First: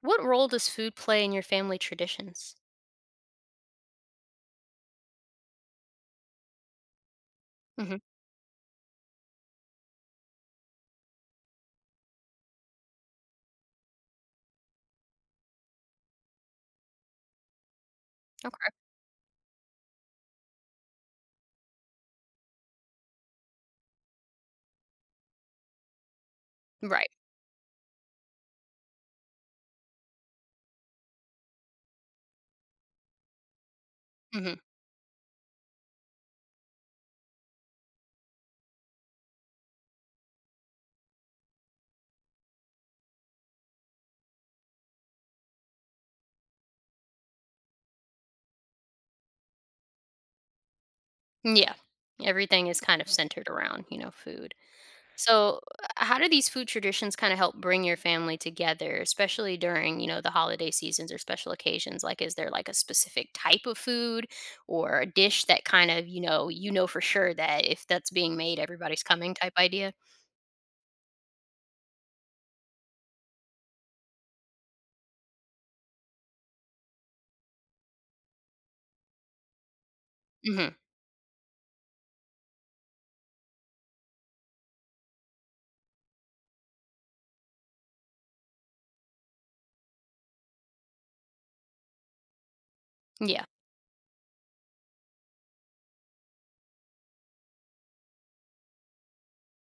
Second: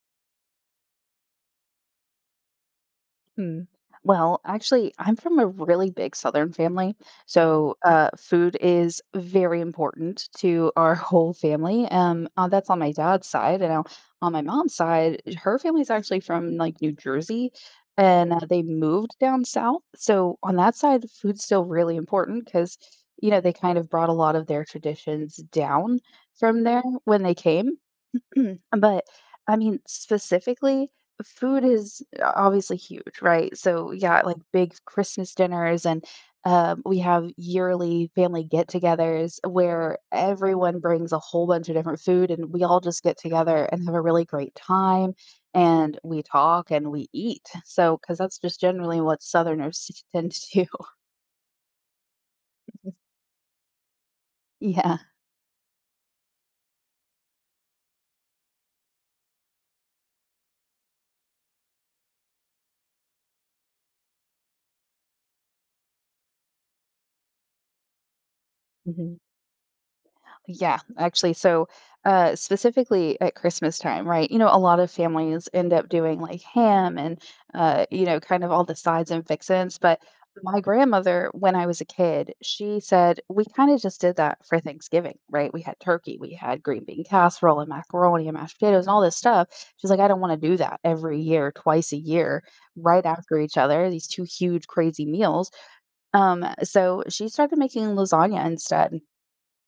What role does food play in your family traditions? Hmm. I'm from a really big Southern family. So, Mhm. Food is very important to our whole family. That's on my dad's side. And now on my mom's side, her family's actually from like New Jersey and they Okay. moved down south. So, on that side, food's still really important because, they kind of brought a lot of their traditions down from there Right. when they came. But specifically, food is obviously huge, right? So yeah, like Mhm. big Christmas dinners and we have yearly family get-togethers where everyone brings a whole bunch of different food and we all just get together and have a really great time, and we talk and we eat. So, because that's just generally what Southerners tend to Yeah. Everything is do. kind of centered around food. So, how do these food traditions kind of help bring your family together, especially during the holiday seasons or special occasions? Like, is there like a specific type of food or a dish that kind of you know for sure that if that's being made, everybody's Yeah. coming type idea? Yeah, actually, so specifically at Christmas time, right? You know, a lot of families end up doing like ham and, you know, kind of all the sides and fixins. But my Hmm. grandmother, when I was a kid, she said we kind of just did that for Thanksgiving, right? We had turkey, we had green bean casserole and macaroni and mashed potatoes and all this stuff. She's like, I don't want to do that every year, twice a year, right after Yeah. each other, these two huge, crazy meals. So she started making lasagna instead.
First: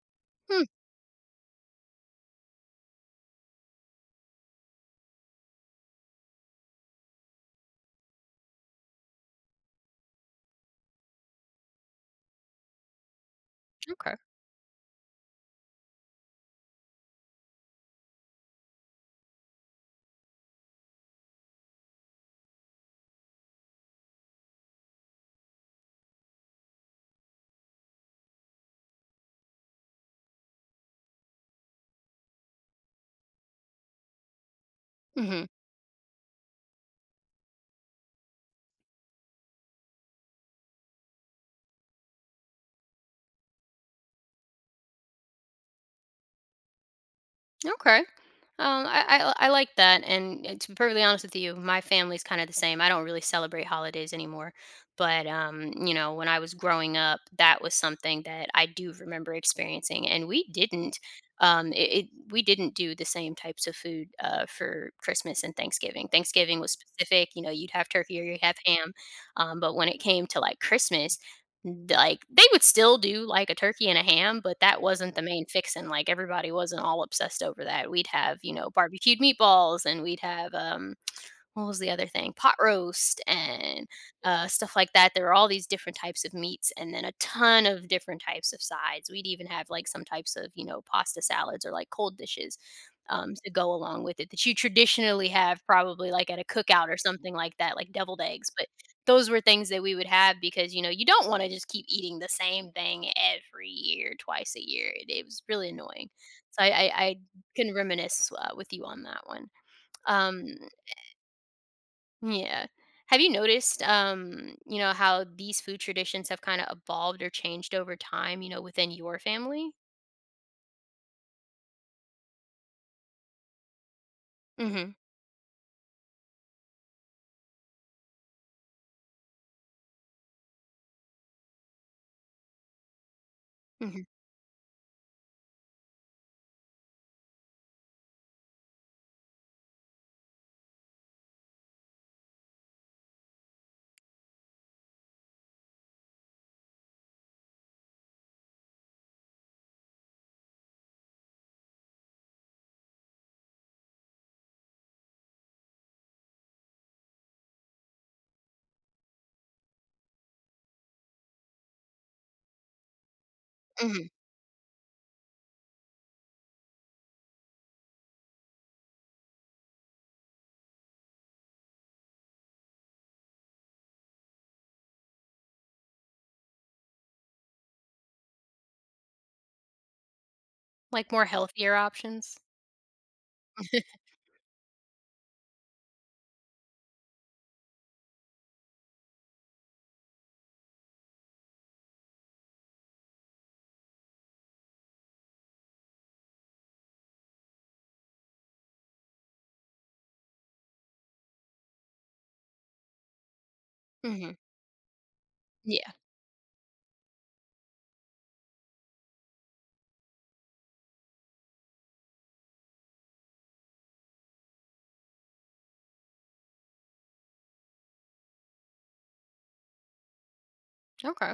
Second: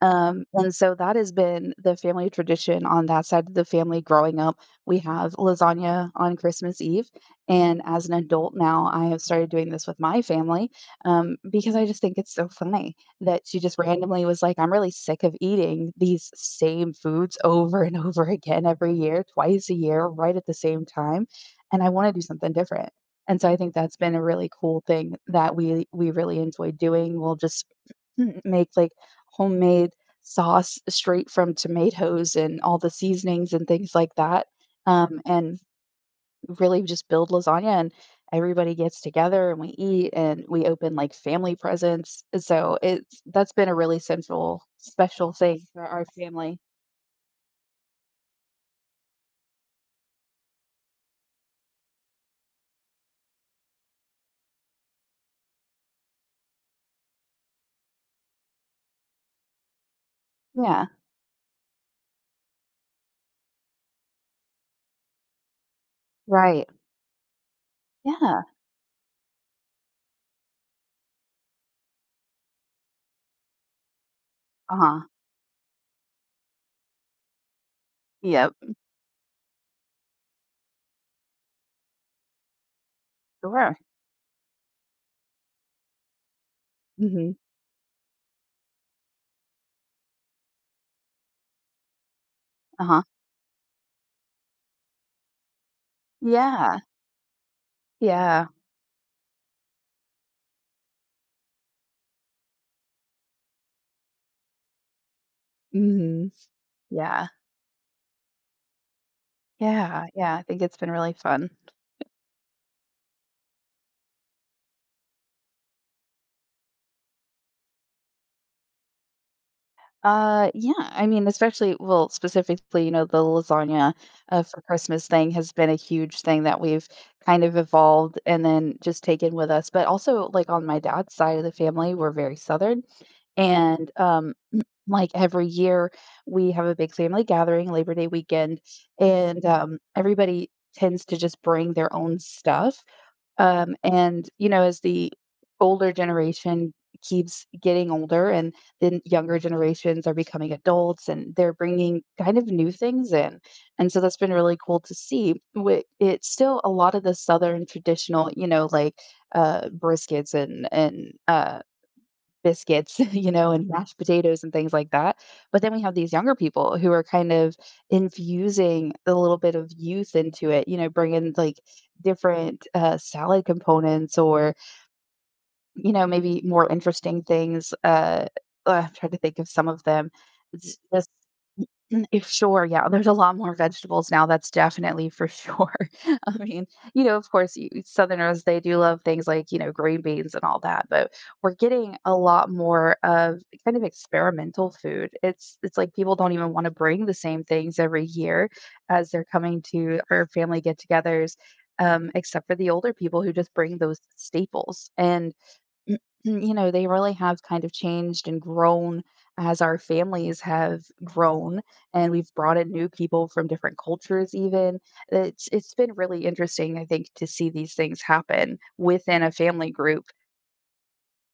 Um, Hmm. and so that has been the family tradition on that side of the family growing up. We have lasagna on Christmas Eve. And as an adult now, I have started doing this with my family because I just think it's so funny that she just Okay. randomly was like, I'm really sick of eating these same foods over and over again every year, twice a year, right at the same time. And I want to do something different. And so I think that's been a really cool thing that we really enjoy doing. We'll just make, like, homemade sauce straight from tomatoes and all the seasonings and things like that, um, Hmm. and really just build lasagna, and everybody gets together, and we eat, and we open, like, family presents, so it's that's been a really central, special thing for our family. Okay. I like that, and to be perfectly honest with you, my family's kind of the same. I don't really celebrate holidays anymore, but when I was growing up, that was something that I do remember experiencing, and we Yeah, didn't, um, it, it we didn't do the same types of food for Christmas and Thanksgiving. Thanksgiving right. was specific. You know, you'd have turkey or you'd Yeah. have ham, but when it came to like Christmas, like, they would still do, like, a turkey and a ham, but that Uh-huh. wasn't the main fixin', like, everybody wasn't all obsessed over that. We'd have, you Yep. know, barbecued meatballs, and we'd have, what was the other thing? Pot roast Sure. and stuff like that. There were all these different types of meats, and then a Mhm. ton of different types of sides. We'd even have like some types of you know pasta salads or like cold dishes Uh-huh. To go along with it that you traditionally have probably like at a Yeah. cookout or something like that, like deviled Yeah. eggs. But those were things that we would have because you know you don't want to just keep eating the same thing every year, twice a year. It was really annoying. Mhm. So I Yeah. can reminisce with you on that one. Yeah, yeah, I Um, think it's been really fun. yeah. Have you noticed, how these food traditions have kind of evolved or changed over time within your family? Yeah, I mean, especially, well, specifically, you know, the lasagna for Hmm. Christmas thing has been a huge thing that we've kind of evolved and then just taken with us. But also, like on my dad's side of the family, we're very Southern. And Hmm. Like every year, we have a big family gathering, Labor Day weekend, and everybody tends to just bring their own stuff. You know, as the older generation keeps getting older and then younger generations are becoming adults and they're bringing kind of new things in. And so that's been really cool to see. It's still a lot of the Southern traditional, you know, like briskets and biscuits, you know, and mashed Hmm. potatoes and things like that. But then we have these younger people who are kind of infusing a little bit of youth into it, you know, bringing like different salad components or, you know, maybe more interesting things. I'm trying to think of some of them. It's Like Just more healthier Mm, If options? sure, yeah, there's a lot more vegetables now. That's definitely for sure. I mean, you know, of course, you, Southerners they do love things like you know green beans and all that, but we're getting a lot more of kind of experimental food. It's like people don't even want to bring the same things every year as they're coming to our family get-togethers, except for the older people who just bring those Hmm. staples and Yeah. n- you know, they really have kind of changed and grown as our families have grown and we've brought in new people from different cultures even. It's been really interesting, I think, to see these things happen within a family group. Okay.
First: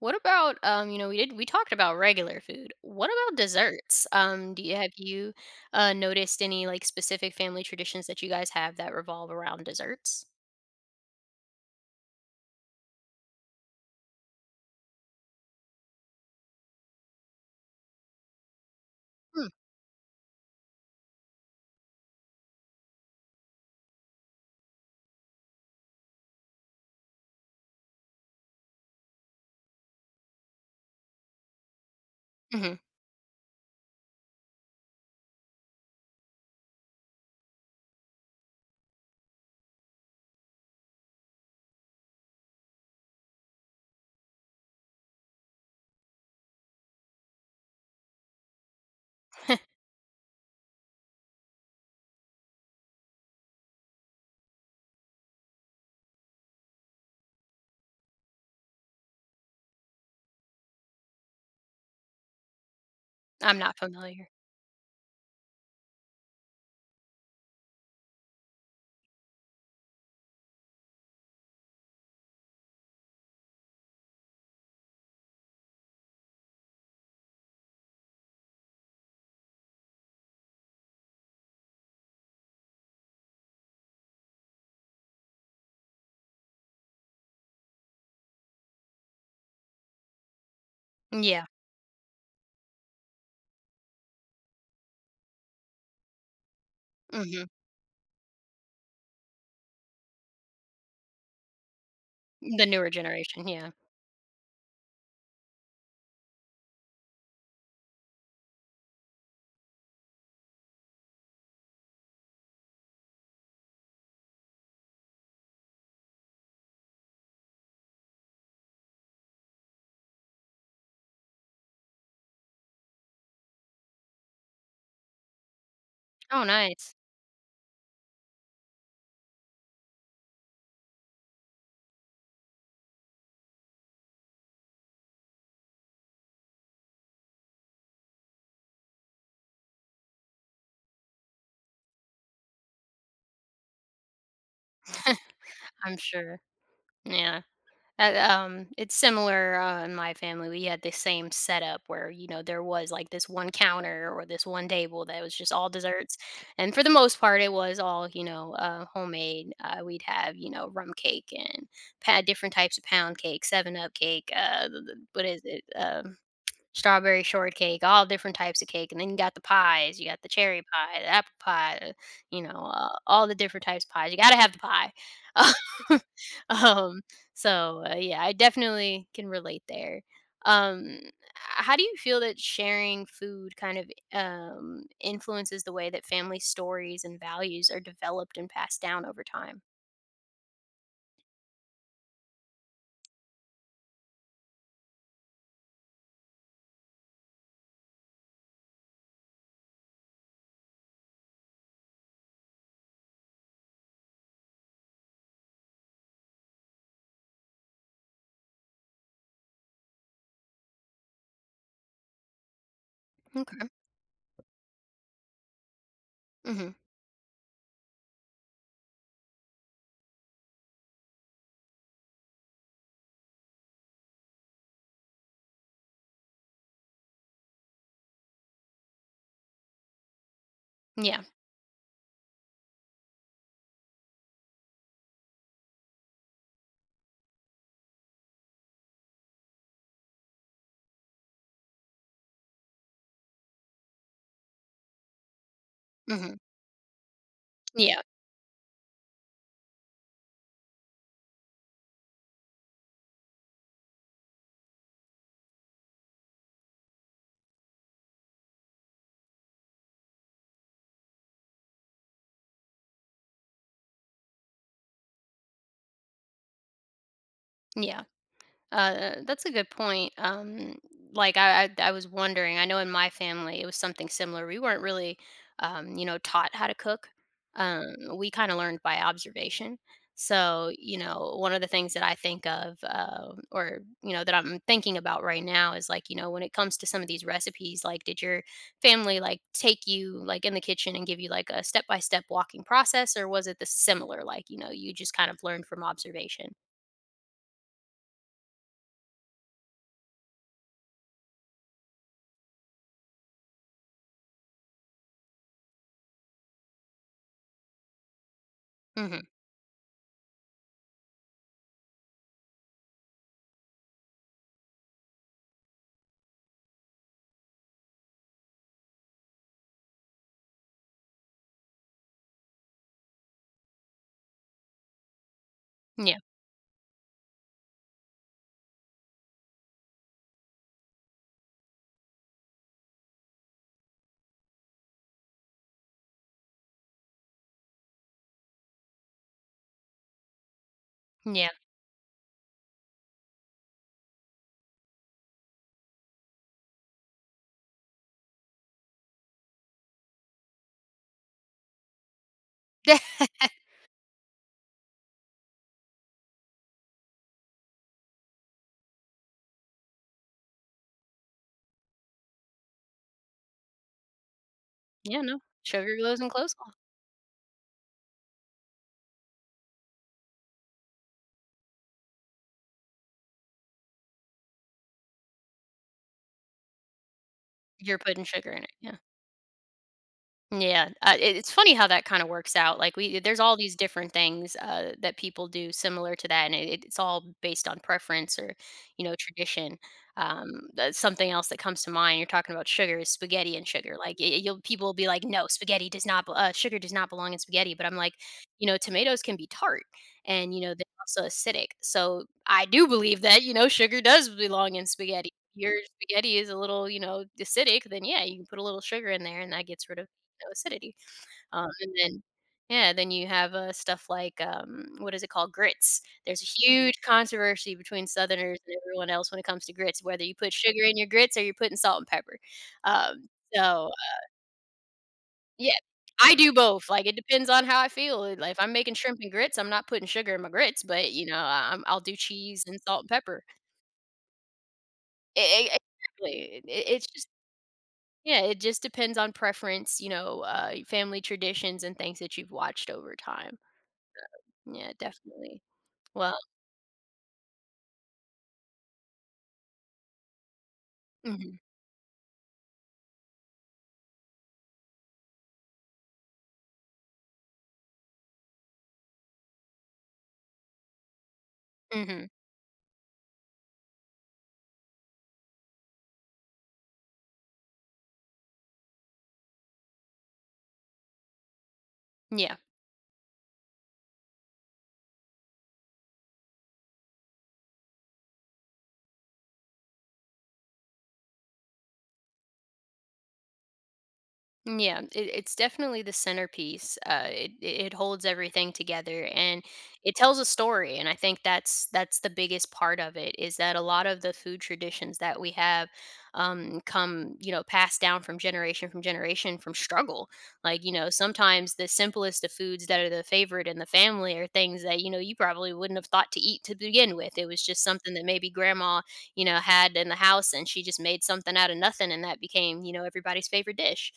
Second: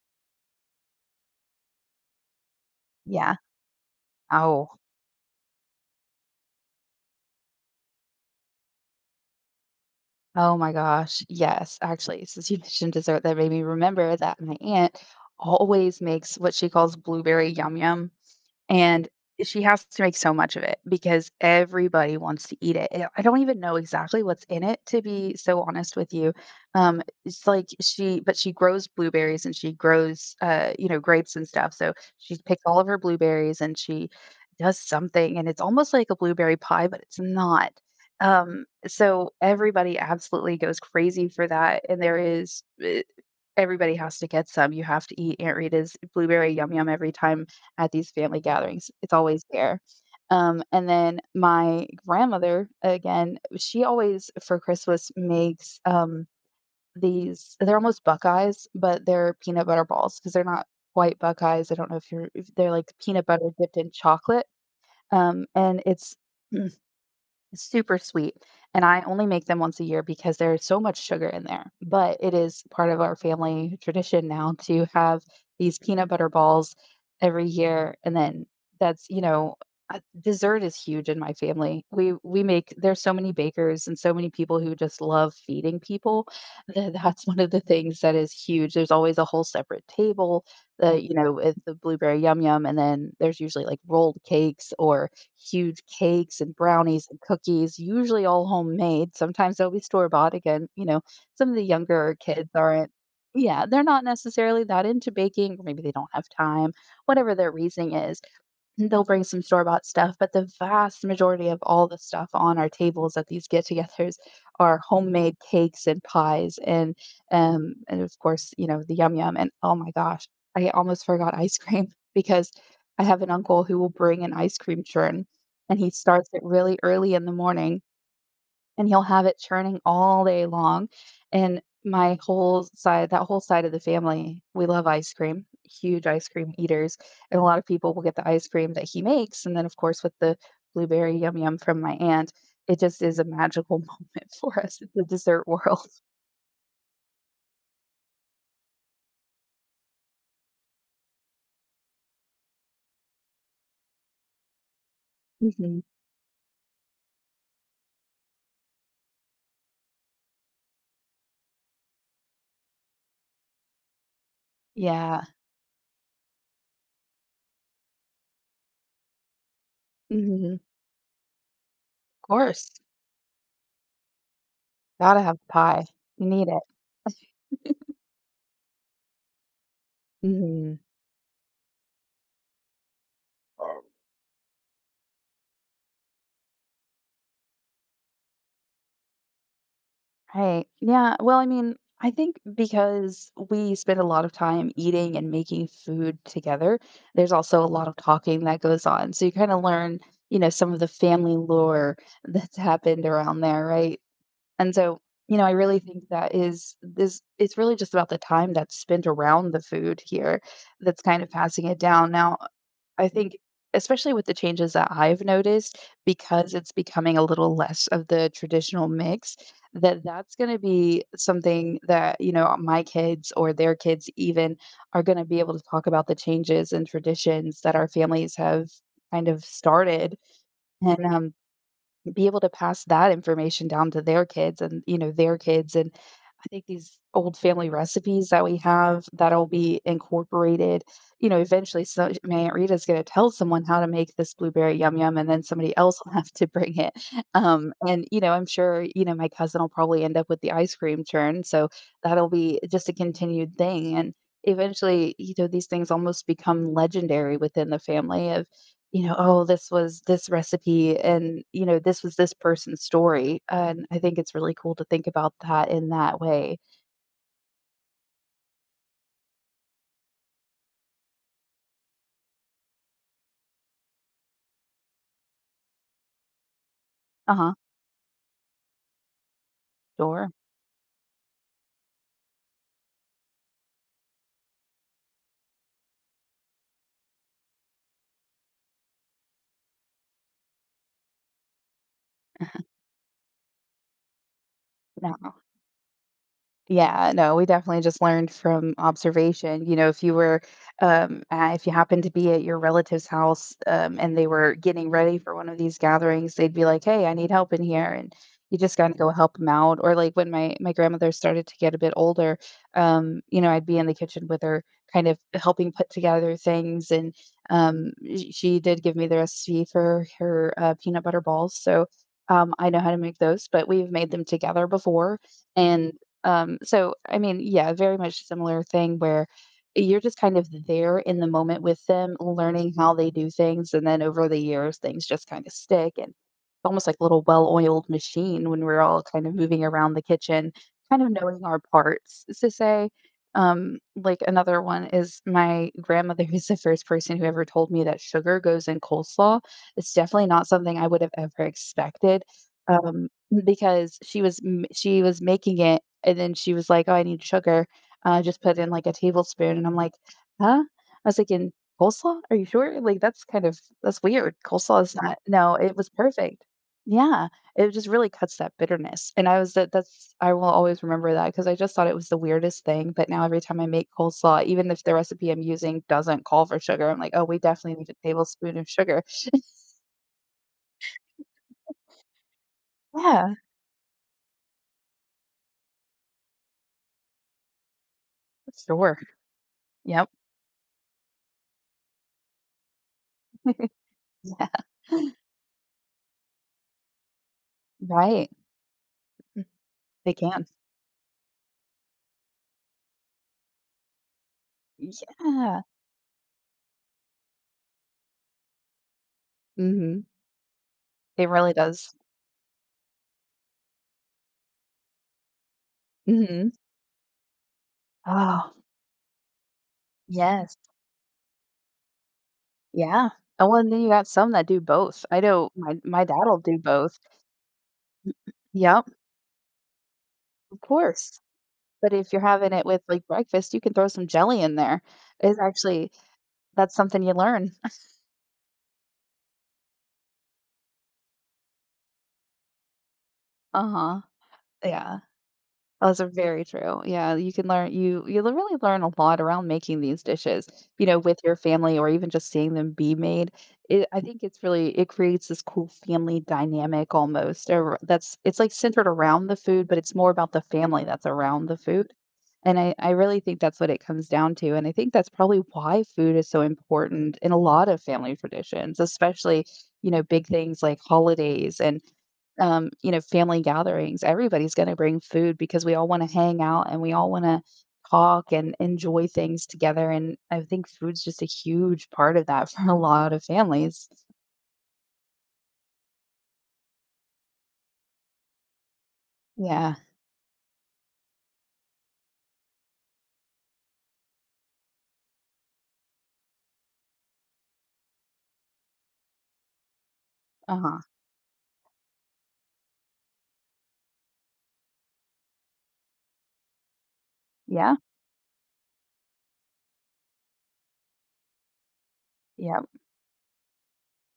What about, we talked about regular food. What about Yeah. desserts? Um, do Oh. you, have you uh, noticed any like specific family traditions that you guys have that revolve around desserts? Oh my gosh. Yes, actually, since you mentioned dessert, that made me remember that my aunt always makes what she calls blueberry yum yum. And she has to make so much of it because everybody wants to eat it. And I don't even know exactly what's in it, to be so honest with you. It's like she, but she grows blueberries and she grows, you know, grapes and stuff. So she picks Mm-hmm. all of her blueberries and she does something, and it's almost like a blueberry pie, but it's not. So everybody absolutely goes crazy for that, and everybody has to get some, you have to eat Aunt Rita's blueberry yum yum every time at these family gatherings, it's always there. And then my grandmother, again, she always for Christmas makes, these they're almost Buckeyes, but they're peanut butter balls because 'cause they're not quite Buckeyes, I don't know if you're if they're like peanut butter I'm dipped not in familiar. chocolate, and it's it's super sweet, and I only make them once a year because there's so much sugar in there, but it is part of our family tradition now to have these peanut butter balls every year, and then that's, you know, dessert is huge in my family. We make there's so many bakers and so many people who just love feeding people. That's one of the things that is huge. There's always a whole separate table, the you know, Yeah. with the blueberry yum yum, and then there's usually like rolled cakes or huge cakes and brownies and Hmm. cookies, usually all homemade. Sometimes they'll be store bought again. You know, some of the younger kids The newer aren't, generation. yeah, Yeah. they're not necessarily that into baking, or maybe they don't have time, whatever their reasoning is. They'll bring some store-bought stuff, but the vast majority of all the stuff on our tables at these get-togethers are homemade cakes and pies and of course, you know, the yum yum, and oh my gosh, I almost forgot ice cream because I have an uncle who will bring an ice cream churn, and he starts it Oh, really nice. early in the morning and he'll have it churning all day long, and my whole side that whole side of the family, we love ice cream, huge ice cream eaters, and a lot of people will get the ice cream that he makes, and then, of course, with the blueberry yum yum from my aunt, it just is a magical moment for us in the dessert world. I'm sure. Yeah. It's similar in my family. We had the same setup where there was like this one counter or this one table that was just all Mhm. desserts, and for the most part, it was all homemade. We'd have rum cake and different types of pound cake, Seven Up cake. Yeah. What is it? Strawberry shortcake, all different types of cake, and then you got the pies. You got the Mhm. cherry pie, the apple pie, Of course. All the different types of pies. You gotta have the pie. Gotta have pie. You need Um, it. so, yeah, I definitely can relate there. Mhm. Um, how do you feel that sharing food kind of influences the way that family stories and values are developed and passed down over time? Right. Yeah. Well, I mean, I think because we spend a lot of time eating and making food together, there's also a lot of talking that goes on. So you kind of learn, you know, some of the family lore that's happened around there, right? And so, you know, I really think that is this, it's really just about the time that's spent around the food here that's kind of passing it down. Now, I think Okay. especially with the changes that I've noticed because it's Mhm. becoming a little less of the traditional mix, that that's going to be something that, you know, my kids or their kids even are going to be able to talk about the changes and traditions that our families have kind of started and Yeah. Be able to pass that information down to their kids and you know their kids, and I think these old family recipes that we have that'll be incorporated, you know, eventually so my Aunt Rita's gonna tell someone how to make this blueberry yum yum, and then somebody else will have Mhm. to bring it. Yeah. You know, I'm sure, you know, my cousin will probably end up with the ice cream churn, so that'll be just a continued thing, and eventually, you know, these things almost become legendary within the family of, you know, "Oh, this was this recipe and, you know, this was this person's story," and I think it's really cool to think about that in that way. Yeah. That's a good point. Like I was wondering. I know in my family it was something similar. We weren't really, taught how to cook. Uh-huh. Um, we kind of learned by observation. Sure. So one of the things that I think of, or that I'm thinking about right now is like when it comes to some of these recipes, like, did your family like take you like in the kitchen and give you like a step by step walking process, or was it the similar, like you just kind Yeah. of learned from observation? Yeah, no, we definitely just learned from observation. You know, if you were, if you happened to be at your relative's house, and they were getting ready for one of these gatherings, they'd be like, "Hey, I need help in here," and you just gotta go Hmm. help them out. Or like when my grandmother started to get a bit older, you know, I'd be in the kitchen with her, kind of helping put together things, and she did give me the recipe for her peanut butter balls, so. I know how to make those, but we've made them together before and Yeah. so I mean, yeah, very much similar thing where you're just kind of there in the moment with them, learning how they do things, and then over the years, things just kind of stick, and it's almost like a little well-oiled machine when we're all kind of moving around the kitchen, kind of knowing Yeah. our parts, so to say. Like another one is my grandmother who's the first person who ever told me that sugar goes in coleslaw. It's definitely not something I would have ever expected. Um, because she was making it, and then she was like, "Oh, I need sugar." Just put in, like, a tablespoon, and I'm like, "Huh?" I was like, "In "Coleslaw? Are you sure?" Like, that's kind of that's weird. Coleslaw is not Yeah, no. no, it was Sugar glows and perfect. cloves off. Yeah, it just really cuts that bitterness, and I will always remember that because I just thought it was the weirdest thing, but now every time I make coleslaw, even if the recipe I'm using doesn't call for sugar, I'm like, "Oh, we definitely need You're a putting sugar tablespoon in of it, yeah. sugar." Yeah, it's funny how that kinda works out, like, Yeah, there's all these different things, that people do similar to that, and it's all based on preference orsure. Tradition. Yep. That's something else that comes to mind. You're talking about sugar is spaghetti and sugar, like, y Yeah. you'll people will be like, "No, spaghetti does not bel sugar does not belong in spaghetti," but I'm likeRight. Tomatoes can be tart They can. and they're also acidic, so I do believe that sugar does belong in spaghetti. Yeah. Your spaghetti is a little acidic, then yeah, you can put a little sugar in there and that gets rid of Mhm. no acidity. It really And does. then yeah, then you have, stuff like, what is it called? Grits. There's a Mhm. huge controversy between Oh, Southerners and everyone else when it comes to grits, whether you put yes. sugar in your grits or you're putting salt and pepper. Yeah. Um, Oh, well, and then you so, got some that do both. I know yeah, my I dad'll do do both. both. Like, it depends on how I feel. Like, if I'm Yep, making shrimp and grits, I'm not putting sugar in my of grits, butcourse. I I'm But I'll if do you're having cheese it and with, salt like, and pepper. breakfast, you can throw some jelly in there. It's E e actually Exactly. that's It something it's you just learn. yeah, it just depends on preference, family traditions and things that you've watched over time. Uh-huh. Yeah, Yeah. definitely. Those are Well. very true. Yeah, you can learn you you l really learn a lot around making these dishes, you know, with your Mhm. family or even just seeing them be made. It I think it's really it creates this cool family dynamic almost ar that's it's, like, centered around the food, but it's more about the family that's around the food, Mhm. and I really think that's what it comes down to, and I think that's probably why food is so important in a lot of family traditions, especially, you know, big things like holidays and, Yeah, you know, family gatherings, everybody's gonna bring food because we all wanna hang out and we all wanna talk and enjoy things together, and I think food's just a huge part of that for a lot of families. yeah, it's definitely the centerpiece. It holds everything together, and Yeah. it tells a story. And I think that's the biggest part of it is that a lot of the food traditions that we have come passed down from generation from generation from struggle. Uh-huh. Like sometimes the simplest of foods that are the favorite in the family are things that you probably wouldn't have thought to eat to begin with. It was Yeah. just something that maybe grandma had in the house, and she just made something out of nothing, and that Yeah. became everybody's favorite dish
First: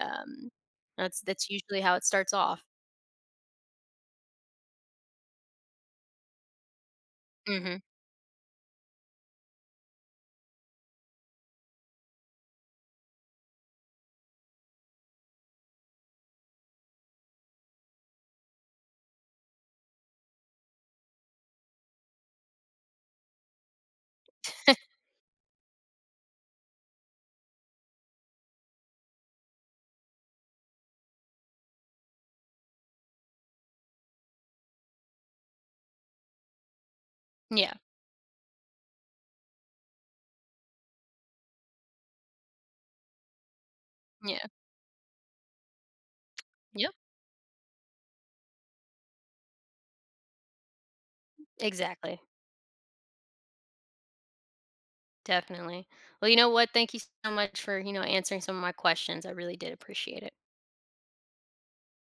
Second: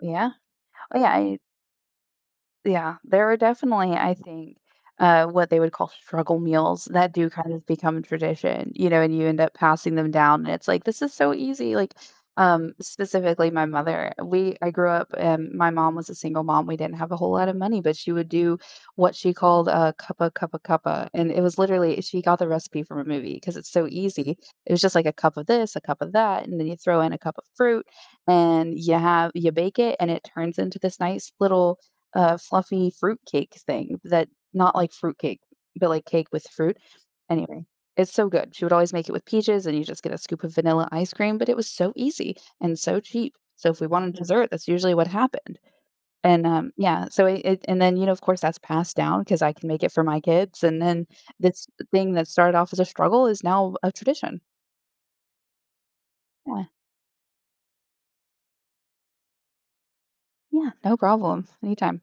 Yeah. Oh, that's yeah. that's usually how it starts off. Yeah, there are definitely, I think, what they would call struggle meals that do kind of Mhm. become tradition, you know, and you end up passing them down. And it's like, this is so easy. Like, specifically my mother, I grew up, my mom was a single mom. We didn't have a whole lot of money, but she would do what she called a cuppa, cuppa, cuppa. And it was literally, she got the recipe from a movie because it's so easy. It was just like a cup of this, a cup of that. And then you throw in a cup of fruit and you bake it and it turns into this nice little, fluffy fruit cake thing that not like fruit cake, but like cake with fruit. Anyway, Yeah. it's so good. She would always make it with peaches and you just get a scoop of vanilla ice cream, but it was so easy and so cheap. So if we wanted Yeah. dessert, that's usually what happened. And Yep. yeah, so it and then, you know, of course that's passed down because I can make it for my kids, and then this thing Exactly. that started off as a struggle is now a tradition. Definitely. Well, you know Yeah. what? Thank you so much for answering some of my questions. I really did appreciate it. Yeah, no problem. Anytime.